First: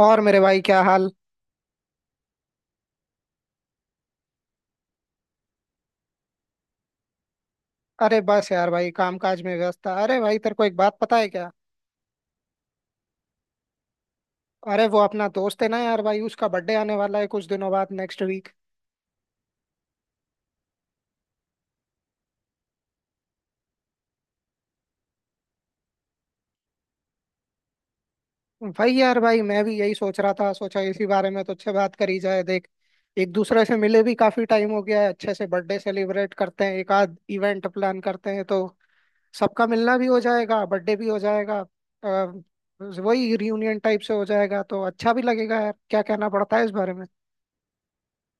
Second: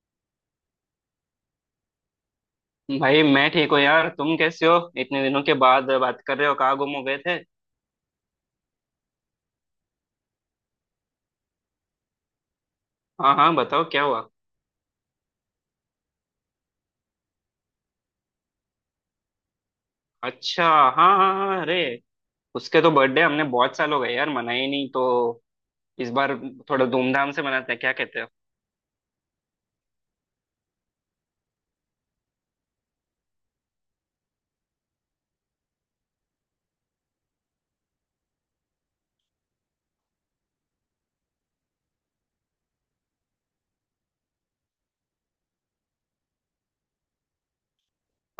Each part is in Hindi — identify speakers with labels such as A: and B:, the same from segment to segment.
A: और मेरे भाई क्या हाल।
B: भाई मैं ठीक हूँ यार। तुम कैसे हो? इतने दिनों के बाद बात कर रहे हो, कहाँ गुम हो गए थे?
A: अरे बस यार भाई काम काज में व्यस्त था। अरे भाई तेरे को एक बात पता है क्या?
B: हाँ हाँ, बताओ क्या हुआ।
A: अरे वो अपना दोस्त है ना यार भाई, उसका बर्थडे आने वाला है कुछ दिनों बाद, नेक्स्ट वीक।
B: अच्छा, हाँ हाँ हाँ हाँ, अरे उसके तो बर्थडे हमने बहुत साल हो गए यार मनाए ही नहीं, तो इस बार थोड़ा धूमधाम से मनाते हैं, क्या कहते हो?
A: भाई, मैं भी यही सोच रहा था, सोचा इसी बारे में तो अच्छे बात करी जाए। देख, एक दूसरे से मिले भी काफी टाइम हो गया है, अच्छे से बर्थडे सेलिब्रेट करते हैं, एक आध इवेंट प्लान करते हैं तो सबका मिलना भी हो जाएगा, बर्थडे भी हो जाएगा। अ, वही रियूनियन टाइप से हो जाएगा तो अच्छा भी लगेगा यार। क्या कहना पड़ता है इस बारे में?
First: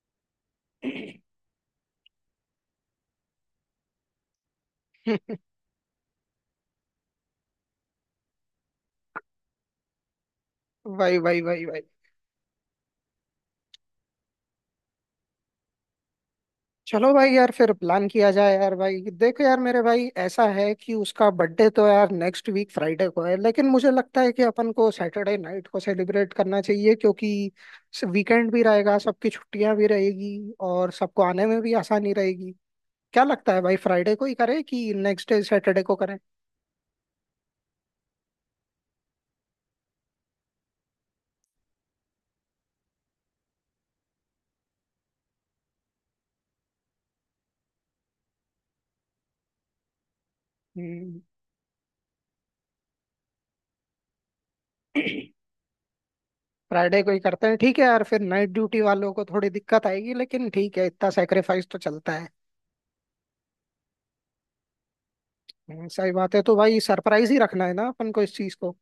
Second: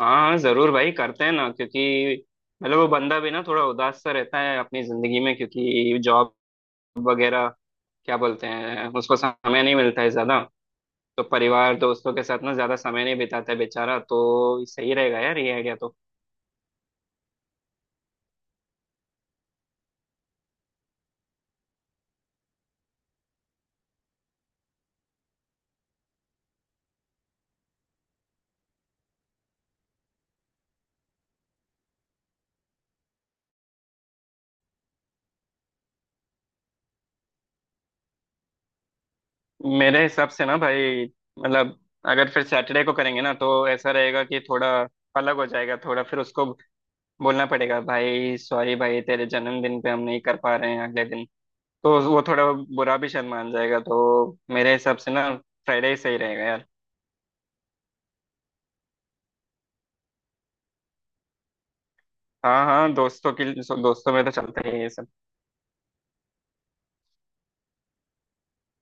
B: हाँ हाँ जरूर भाई, करते हैं ना। क्योंकि मतलब वो बंदा भी ना थोड़ा उदास सा रहता है अपनी जिंदगी में, क्योंकि जॉब वगैरह क्या बोलते हैं, उसको समय नहीं मिलता है ज्यादा।
A: भाई
B: तो
A: भाई भाई
B: परिवार
A: भाई
B: दोस्तों के साथ ना ज्यादा समय नहीं बिताता है बेचारा, तो सही रहेगा यार ये आइडिया तो।
A: चलो भाई, यार फिर प्लान किया जाए। यार भाई देखो, यार मेरे भाई, ऐसा है कि उसका बर्थडे तो यार नेक्स्ट वीक फ्राइडे को है, लेकिन मुझे लगता है कि अपन को सैटरडे नाइट को सेलिब्रेट करना चाहिए, क्योंकि वीकेंड भी रहेगा, सबकी छुट्टियां भी रहेगी और सबको आने में भी आसानी रहेगी। क्या लगता है भाई, फ्राइडे को ही करें कि नेक्स्ट डे सैटरडे को करें?
B: मेरे हिसाब से ना भाई, मतलब अगर फिर सैटरडे को करेंगे ना तो ऐसा रहेगा कि थोड़ा अलग हो जाएगा, थोड़ा फिर उसको बोलना पड़ेगा भाई सॉरी भाई तेरे जन्मदिन पे हम नहीं कर पा रहे हैं, अगले
A: हम्म।
B: दिन। तो वो थोड़ा बुरा भी शर्मान जाएगा, तो मेरे हिसाब से ना फ्राइडे ही सही रहेगा यार।
A: फ्राइडे को ही करते हैं। ठीक है यार, फिर नाइट ड्यूटी वालों को थोड़ी दिक्कत आएगी, लेकिन ठीक है, इतना सेक्रीफाइस तो चलता है।
B: हाँ हाँ, दोस्तों की दोस्तों में तो चलता ही है ये सब।
A: सही बात है। तो भाई सरप्राइज ही रखना है ना अपन को इस चीज को।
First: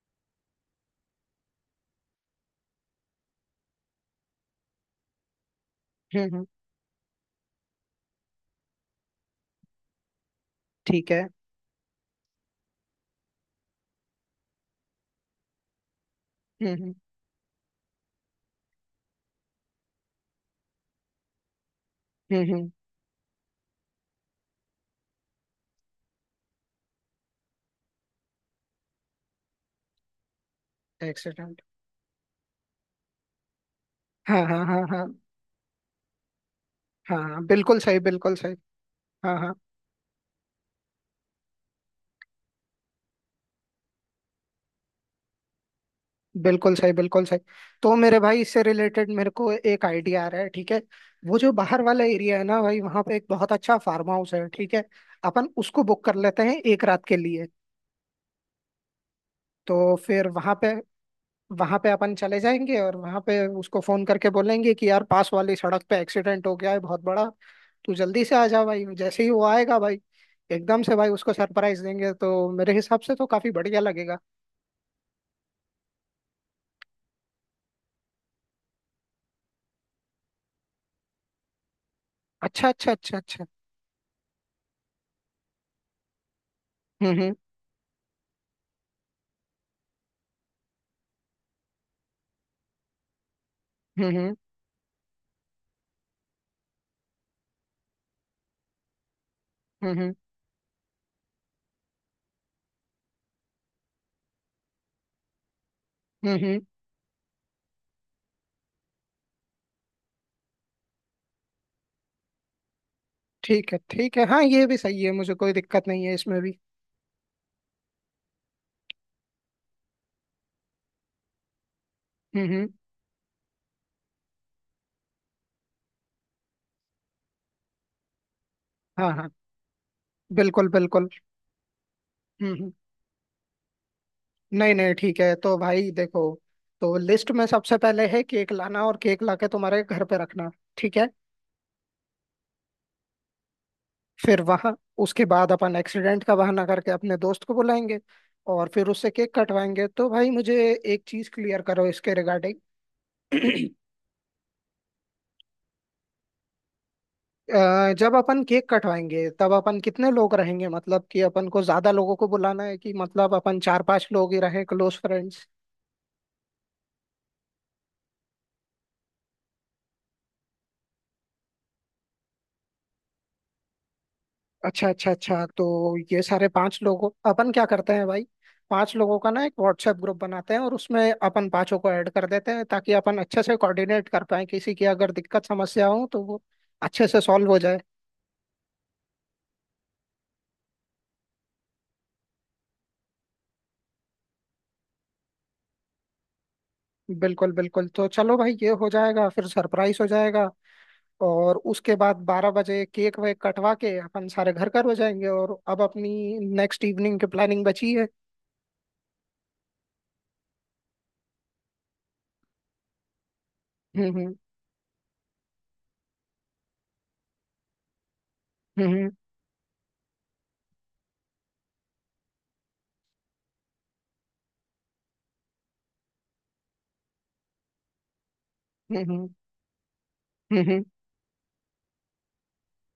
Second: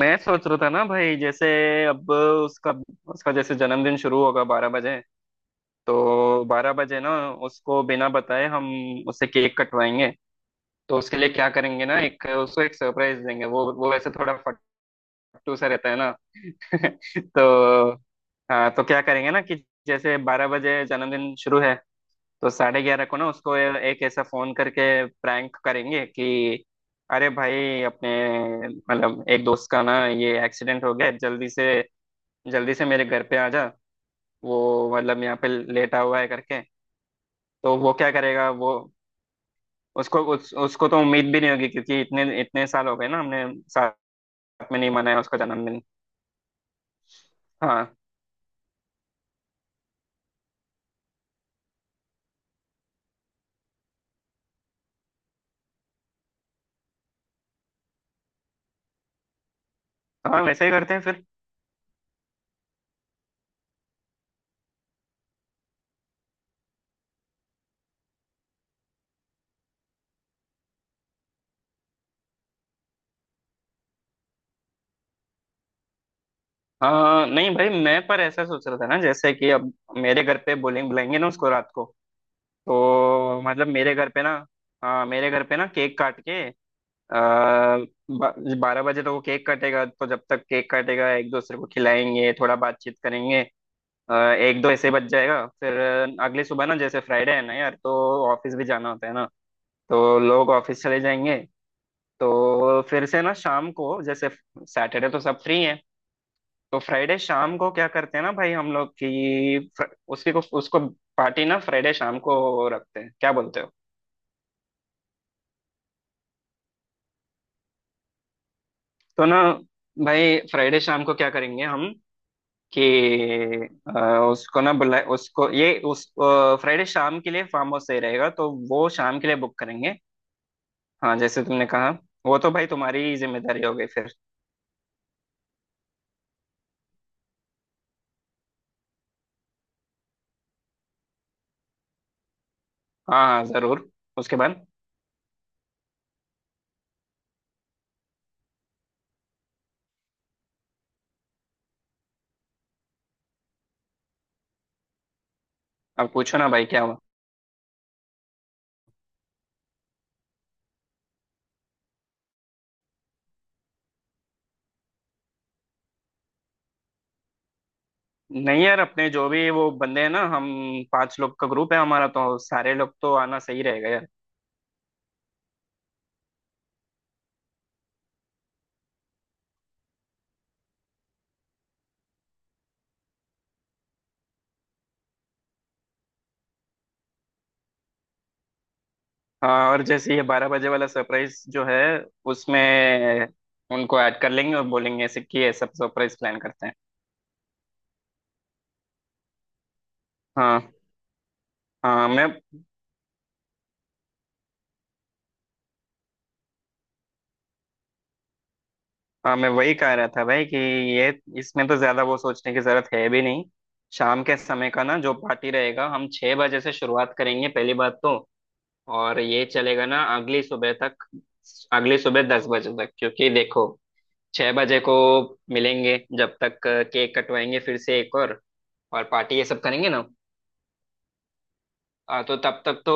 B: मैं सोच रहा था ना भाई जैसे अब उसका उसका जैसे जन्मदिन शुरू होगा 12 बजे,
A: हम्म, हम्म।
B: तो 12 बजे ना उसको बिना बताए हम उसे केक कटवाएंगे। तो
A: ठीक
B: उसके
A: है।
B: लिए क्या करेंगे ना, एक उसको एक सरप्राइज देंगे। वो वैसे थोड़ा फट्टू सा रहता है ना।
A: हम्म, हम्म।
B: तो हाँ, तो क्या करेंगे ना कि जैसे 12 बजे जन्मदिन शुरू है,
A: हम्म,
B: तो
A: हम्म।
B: 11:30 को ना उसको एक ऐसा फोन करके प्रैंक करेंगे कि अरे भाई अपने मतलब एक दोस्त का ना ये एक्सीडेंट हो गया है,
A: एक्सीडेंट?
B: जल्दी से मेरे घर पे आ जा,
A: हाँ हाँ हाँ
B: वो
A: हाँ।
B: मतलब यहाँ पे लेटा हुआ है करके।
A: हाँ हाँ,
B: तो
A: बिल्कुल
B: वो
A: सही,
B: क्या
A: बिल्कुल
B: करेगा,
A: सही।
B: वो
A: हाँ हाँ।
B: उसको तो उम्मीद भी नहीं होगी, क्योंकि इतने इतने साल हो गए ना हमने में नहीं मनाया उसका जन्मदिन।
A: बिल्कुल सही, बिल्कुल सही। तो
B: हाँ
A: मेरे भाई, इससे रिलेटेड मेरे को एक आइडिया आ रहा है, ठीक है। वो जो बाहर वाला एरिया है ना भाई, वहाँ पे एक बहुत अच्छा फार्म हाउस है, ठीक है। अपन उसको बुक कर लेते हैं एक रात के लिए। तो फिर
B: हाँ,
A: वहाँ
B: वैसे
A: पे,
B: ही करते हैं फिर।
A: वहां पे अपन चले जाएंगे और वहां पे उसको फोन करके बोलेंगे कि यार पास वाली सड़क पे एक्सीडेंट हो गया है बहुत बड़ा, तू जल्दी से आ जा भाई। जैसे ही वो आएगा भाई, एकदम से भाई उसको सरप्राइज देंगे, तो मेरे हिसाब से तो काफी बढ़िया लगेगा।
B: हाँ नहीं भाई, मैं पर ऐसा सोच रहा था ना जैसे कि अब मेरे घर पे बोलेंगे बुलाएंगे ना उसको रात को।
A: अच्छा अच्छा अच्छा
B: तो
A: अच्छा।
B: मतलब मेरे घर पे ना, हाँ मेरे घर पे ना केक काट के, आ,
A: हम्म, हम्म।
B: बारह बजे तो वो केक काटेगा, तो जब तक केक काटेगा एक दूसरे को खिलाएंगे, थोड़ा बातचीत करेंगे। अ,
A: हम्म,
B: एक दो ऐसे बच जाएगा, फिर अगली सुबह ना जैसे फ्राइडे है ना यार, तो ऑफिस भी जाना होता है ना।
A: हम्म। हम्म, हम्म।
B: तो लोग ऑफिस चले जाएंगे। तो फिर से ना शाम को जैसे, सैटरडे तो सब फ्री हैं,
A: हम्म, हम्म।
B: तो फ्राइडे शाम को क्या करते हैं ना भाई, हम लोग की फ्र- उसकी को उसको पार्टी ना फ्राइडे शाम को रखते हैं, क्या बोलते हो?
A: ठीक है, ठीक है, हाँ ये भी सही है, मुझे कोई दिक्कत नहीं है इसमें भी।
B: तो ना भाई फ्राइडे शाम को क्या करेंगे हम
A: हम्म, हम्म।
B: कि अ, उसको ना बुला उसको ये उस फ्राइडे शाम के लिए फार्म हाउस सही रहेगा, तो वो
A: हाँ
B: शाम के
A: हाँ,
B: लिए बुक करेंगे।
A: बिल्कुल बिल्कुल।
B: हाँ जैसे तुमने कहा, वो तो
A: हम्म,
B: भाई
A: हम्म।
B: तुम्हारी जिम्मेदारी हो गई फिर।
A: नहीं नहीं ठीक है, तो भाई देखो, तो लिस्ट में सबसे पहले है केक लाना, और केक लाके तुम्हारे घर पे रखना, ठीक है।
B: हाँ हाँ जरूर। उसके
A: फिर
B: बाद
A: वहां, उसके बाद अपन एक्सीडेंट का बहाना करके अपने दोस्त को बुलाएंगे और फिर उससे केक कटवाएंगे। तो भाई मुझे एक चीज क्लियर करो इसके रिगार्डिंग।
B: अब पूछो ना भाई क्या हुआ।
A: जब अपन केक कटवाएंगे तब अपन कितने लोग रहेंगे? मतलब कि अपन को ज्यादा लोगों को बुलाना है कि मतलब अपन चार पांच लोग ही रहे, क्लोज फ्रेंड्स?
B: नहीं यार, अपने जो भी वो बंदे हैं ना, हम 5 लोग का ग्रुप है हमारा, तो सारे लोग तो आना सही रहेगा यार।
A: अच्छा अच्छा अच्छा। तो ये सारे पांच लोगों अपन क्या करते हैं भाई, पांच लोगों का ना एक व्हाट्सएप ग्रुप बनाते हैं और उसमें अपन पांचों को ऐड कर देते हैं, ताकि अपन अच्छे से कोऑर्डिनेट कर पाए, किसी की अगर दिक्कत समस्या हो तो वो अच्छे से सॉल्व हो जाए।
B: हाँ, और जैसे ये 12 बजे वाला सरप्राइज जो है उसमें उनको ऐड कर लेंगे और बोलेंगे ऐसे कि ये सब सरप्राइज प्लान करते हैं।
A: बिल्कुल बिल्कुल, तो चलो भाई ये हो जाएगा, फिर सरप्राइज हो जाएगा।
B: हाँ
A: और उसके
B: हाँ
A: बाद
B: मैं
A: 12 बजे केक वेक कटवा के अपन सारे घर घर हो जाएंगे, और अब अपनी नेक्स्ट इवनिंग की प्लानिंग बची है।
B: हाँ, मैं वही कह रहा था भाई कि ये इसमें तो ज्यादा वो सोचने की जरूरत है भी नहीं।
A: हम्म,
B: शाम
A: हम्म।
B: के समय का ना जो पार्टी रहेगा, हम 6 बजे से शुरुआत करेंगे पहली बात तो।
A: हम्म।
B: और ये चलेगा ना अगली सुबह तक, अगली सुबह 10 बजे तक। क्योंकि देखो, 6 बजे को मिलेंगे, जब तक केक कटवाएंगे फिर से एक
A: हम्म,
B: और
A: हम्म।
B: पार्टी ये सब करेंगे ना,
A: हम्म, हम्म,
B: तो तब तक तो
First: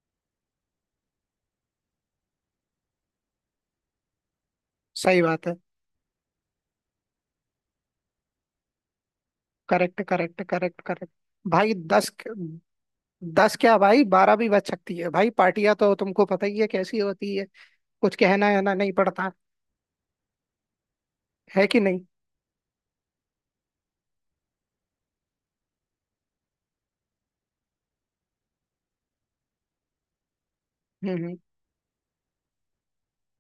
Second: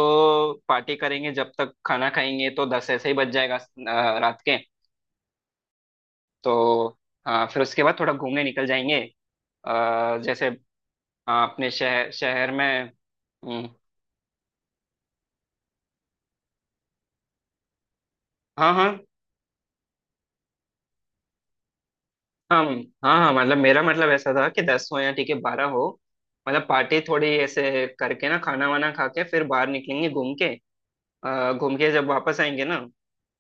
B: पार्टी करेंगे। जब तक खाना खाएंगे तो दस ऐसे ही बज जाएगा, रात के।
A: सही बात है।
B: तो हाँ, फिर उसके बाद थोड़ा घूमने निकल जाएंगे,
A: करेक्ट करेक्ट
B: जैसे
A: करेक्ट करेक्ट।
B: अपने
A: भाई दस,
B: शहर शहर में।
A: दस
B: हम्म,
A: क्या भाई, बारह भी बच सकती है भाई, पार्टियां तो तुमको पता ही है कैसी होती है। कुछ कहना है
B: हाँ
A: ना
B: हाँ
A: नहीं पड़ता। है कि नहीं?
B: हाँ हाँ। हाँ मतलब मेरा मतलब ऐसा था कि दस हो या ठीक है बारह हो, मतलब पार्टी थोड़ी ऐसे करके ना खाना वाना खा के फिर बाहर निकलेंगे घूम के।
A: हम्म, हम्म।
B: घूम के जब वापस आएंगे ना,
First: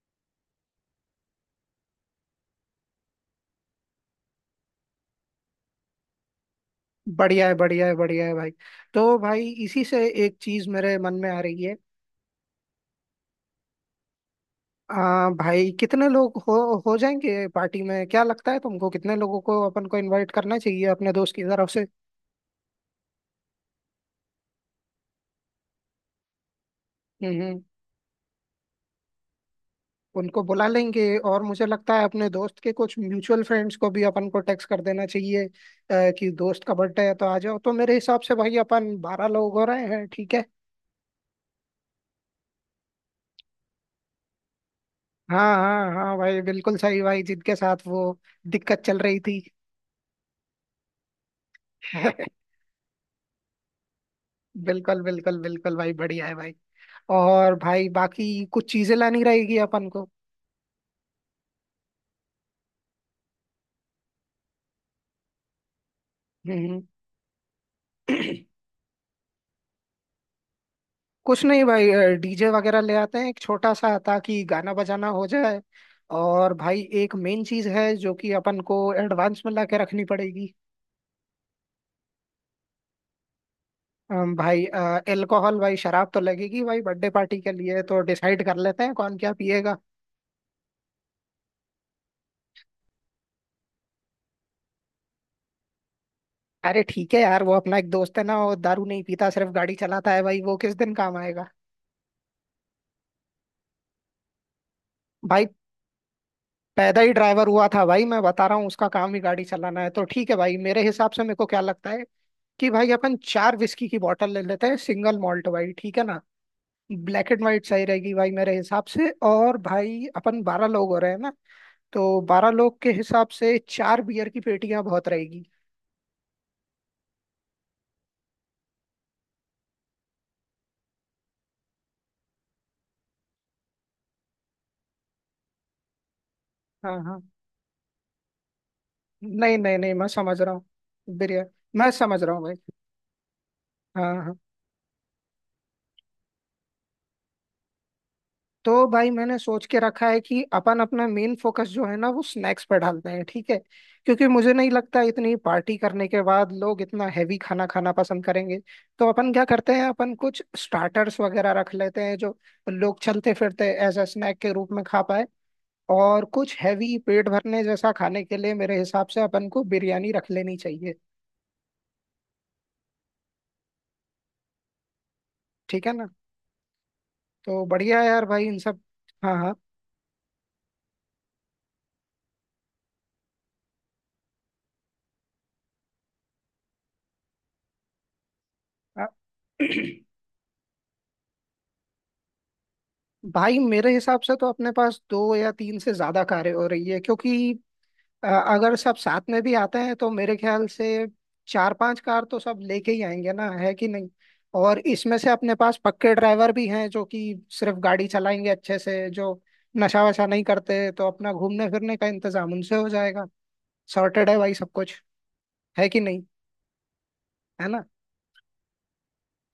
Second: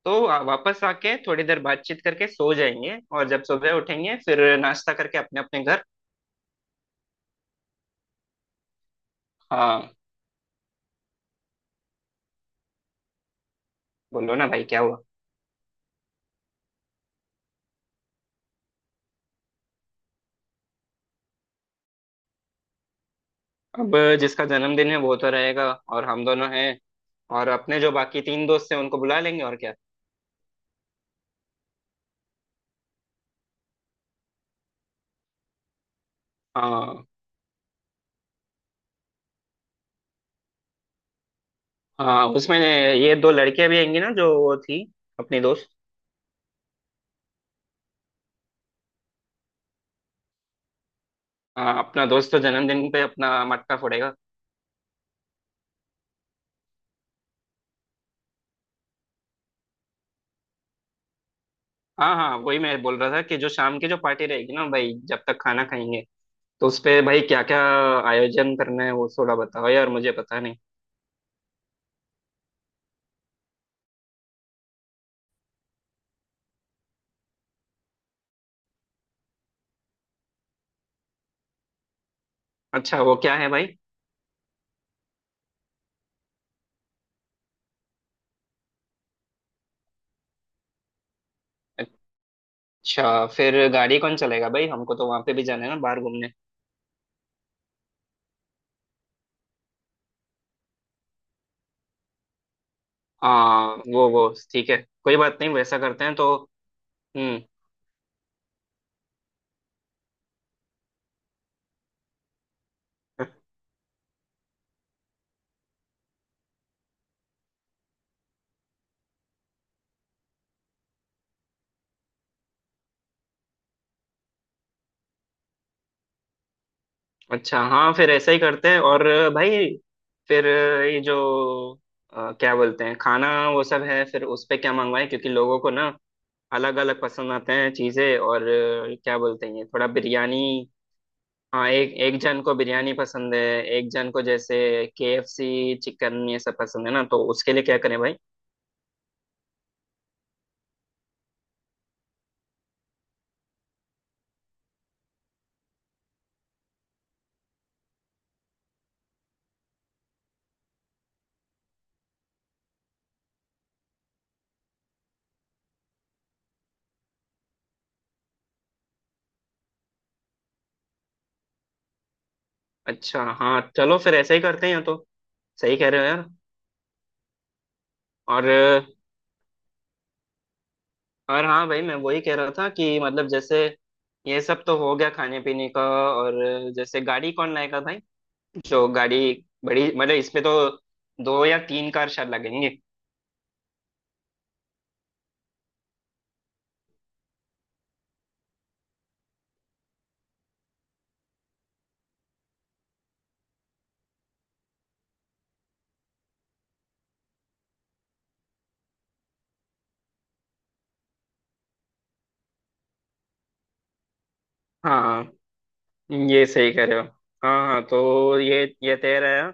B: तो वापस आके थोड़ी देर बातचीत करके सो जाएंगे, और जब सुबह उठेंगे फिर नाश्ता करके अपने अपने घर।
A: बढ़िया है, बढ़िया है, बढ़िया है भाई। तो भाई इसी
B: हाँ,
A: से एक चीज मेरे मन में आ रही है।
B: बोलो ना भाई क्या हुआ।
A: आ, भाई कितने लोग हो जाएंगे पार्टी में? क्या लगता है तुमको, कितने लोगों को अपन को इनवाइट करना चाहिए अपने दोस्त की तरफ से?
B: अब जिसका जन्मदिन है वो तो रहेगा, और हम दोनों हैं,
A: हम्म,
B: और अपने जो बाकी 3 दोस्त हैं उनको बुला लेंगे, और क्या।
A: उनको बुला लेंगे और मुझे लगता है अपने दोस्त के कुछ म्यूचुअल फ्रेंड्स को भी अपन को टेक्स्ट कर देना चाहिए, कि दोस्त का
B: हाँ
A: बर्थडे है तो आ जाओ। तो मेरे हिसाब से भाई अपन 12 लोग हो रहे हैं, ठीक है।
B: हाँ, उसमें ये 2 लड़कियां भी आएंगी ना जो वो थी अपनी
A: हाँ
B: दोस्त।
A: हाँ हाँ भाई, बिल्कुल सही भाई, जिनके साथ वो दिक्कत चल रही थी।
B: हाँ, अपना दोस्त तो जन्मदिन पे अपना मटका फोड़ेगा।
A: बिल्कुल बिल्कुल बिल्कुल भाई, बढ़िया है भाई। और भाई बाकी कुछ चीजें लानी रहेगी अपन को।
B: हाँ हाँ, वही मैं बोल रहा था कि जो शाम की जो पार्टी रहेगी ना भाई, जब तक खाना खाएंगे तो
A: हम्म।
B: उसपे भाई क्या क्या आयोजन करना है वो थोड़ा बताओ यार, मुझे पता नहीं।
A: कुछ नहीं भाई, डीजे वगैरह ले आते हैं एक छोटा सा, ताकि गाना बजाना हो जाए। और भाई एक मेन चीज है, जो कि अपन को एडवांस में ला के रखनी पड़ेगी।
B: अच्छा, वो क्या है भाई?
A: भाई अल्कोहल भाई, शराब तो लगेगी भाई बर्थडे पार्टी के लिए, तो डिसाइड कर लेते हैं कौन क्या पिएगा।
B: अच्छा फिर गाड़ी कौन चलेगा भाई, हमको तो वहां पे भी जाना है ना बाहर घूमने।
A: अरे ठीक है यार, वो अपना एक दोस्त है ना, वो दारू नहीं पीता, सिर्फ गाड़ी चलाता है भाई, वो किस दिन काम आएगा।
B: हाँ, वो ठीक है, कोई बात
A: भाई
B: नहीं, वैसा करते हैं तो।
A: पैदा ही
B: हम्म।
A: ड्राइवर हुआ था भाई, मैं बता रहा हूँ, उसका काम ही गाड़ी चलाना है। तो ठीक है भाई, मेरे हिसाब से, मेरे को क्या लगता है कि भाई अपन 4 विस्की की बॉटल ले लेते हैं, सिंगल मॉल्ट वाली, ठीक है ना। ब्लैक एंड वाइट सही रहेगी भाई मेरे हिसाब से। और भाई अपन 12 लोग हो रहे हैं ना, तो 12 लोग के हिसाब से 4 बियर की पेटियां बहुत रहेगी।
B: अच्छा हाँ, फिर ऐसा ही करते हैं। और भाई फिर ये जो क्या बोलते हैं खाना वो सब है, फिर उस पे क्या मंगवाएं? क्योंकि लोगों को ना अलग
A: हाँ
B: अलग
A: हाँ,
B: पसंद आते हैं चीजें, और क्या बोलते हैं,
A: नहीं
B: ये
A: नहीं
B: थोड़ा
A: नहीं, मैं समझ
B: बिरयानी।
A: रहा हूँ। बियर।
B: हाँ
A: मैं
B: एक एक
A: समझ रहा
B: जन
A: हूँ भाई।
B: को बिरयानी पसंद है, एक जन
A: हाँ
B: को
A: हाँ।
B: जैसे केएफसी चिकन ये सब पसंद है ना, तो उसके लिए क्या करें भाई?
A: तो भाई मैंने सोच के रखा है कि अपन अपना मेन फोकस जो है ना, वो स्नैक्स पर डालते हैं, ठीक है। क्योंकि मुझे नहीं लगता इतनी पार्टी करने के बाद लोग इतना हैवी खाना खाना पसंद करेंगे। तो अपन क्या करते हैं, अपन कुछ स्टार्टर्स वगैरह रख लेते हैं, जो लोग चलते फिरते एज अ स्नैक के रूप में खा पाए। और कुछ हैवी पेट भरने जैसा खाने के लिए मेरे हिसाब से अपन को बिरयानी रख लेनी चाहिए।
B: अच्छा हाँ, चलो फिर ऐसा ही करते हैं या तो। सही
A: ठीक
B: कह
A: है
B: रहे हो
A: ना?
B: यार।
A: तो बढ़िया है यार भाई,
B: और
A: इन सब। हाँ हाँ।
B: और हाँ भाई, मैं वही कह रहा था कि मतलब जैसे ये सब तो हो गया खाने पीने का, और जैसे गाड़ी कौन लाएगा भाई? जो गाड़ी
A: अ-
B: बड़ी, मतलब इसमें तो 2 या 3 कार शायद लगेंगे।
A: भाई मेरे हिसाब से तो अपने पास दो या तीन से ज्यादा कारें हो रही है, क्योंकि अगर सब साथ में भी आते हैं तो मेरे ख्याल से चार पांच कार तो सब लेके ही आएंगे ना, है कि नहीं। और इसमें से अपने पास पक्के ड्राइवर भी हैं, जो कि सिर्फ गाड़ी चलाएंगे अच्छे से, जो नशा वशा नहीं करते, तो अपना घूमने फिरने का इंतजाम उनसे हो जाएगा। सॉर्टेड है भाई सब कुछ।
B: हाँ
A: है कि नहीं?
B: ये सही कह रहे हो। हाँ
A: है
B: हाँ,
A: ना?
B: तो ये तय रहा।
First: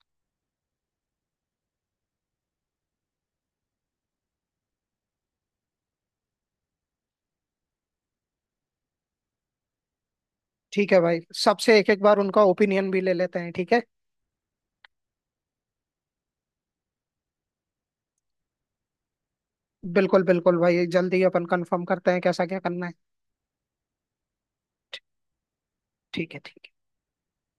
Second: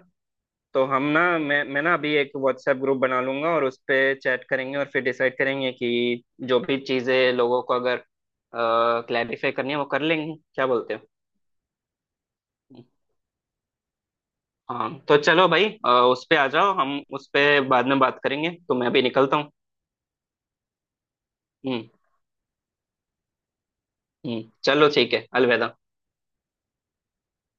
B: तो हम ना मैं ना अभी एक व्हाट्सएप ग्रुप बना लूंगा, और उस पे चैट करेंगे और फिर डिसाइड करेंगे कि जो भी चीजें लोगों को अगर क्लैरिफाई करनी है वो कर लेंगे, क्या
A: ठीक
B: बोलते
A: है
B: हो?
A: भाई, सबसे एक एक बार उनका ओपिनियन भी ले लेते हैं, ठीक है।
B: हाँ तो चलो भाई, उस पे आ जाओ, हम उस पे बाद में बात करेंगे, तो मैं अभी निकलता हूँ।
A: बिल्कुल बिल्कुल भाई, जल्दी अपन कंफर्म
B: हम्म।
A: करते हैं कैसा क्या करना है।
B: हम्म, चलो ठीक है, अलविदा।
A: ठीक है, ठीक।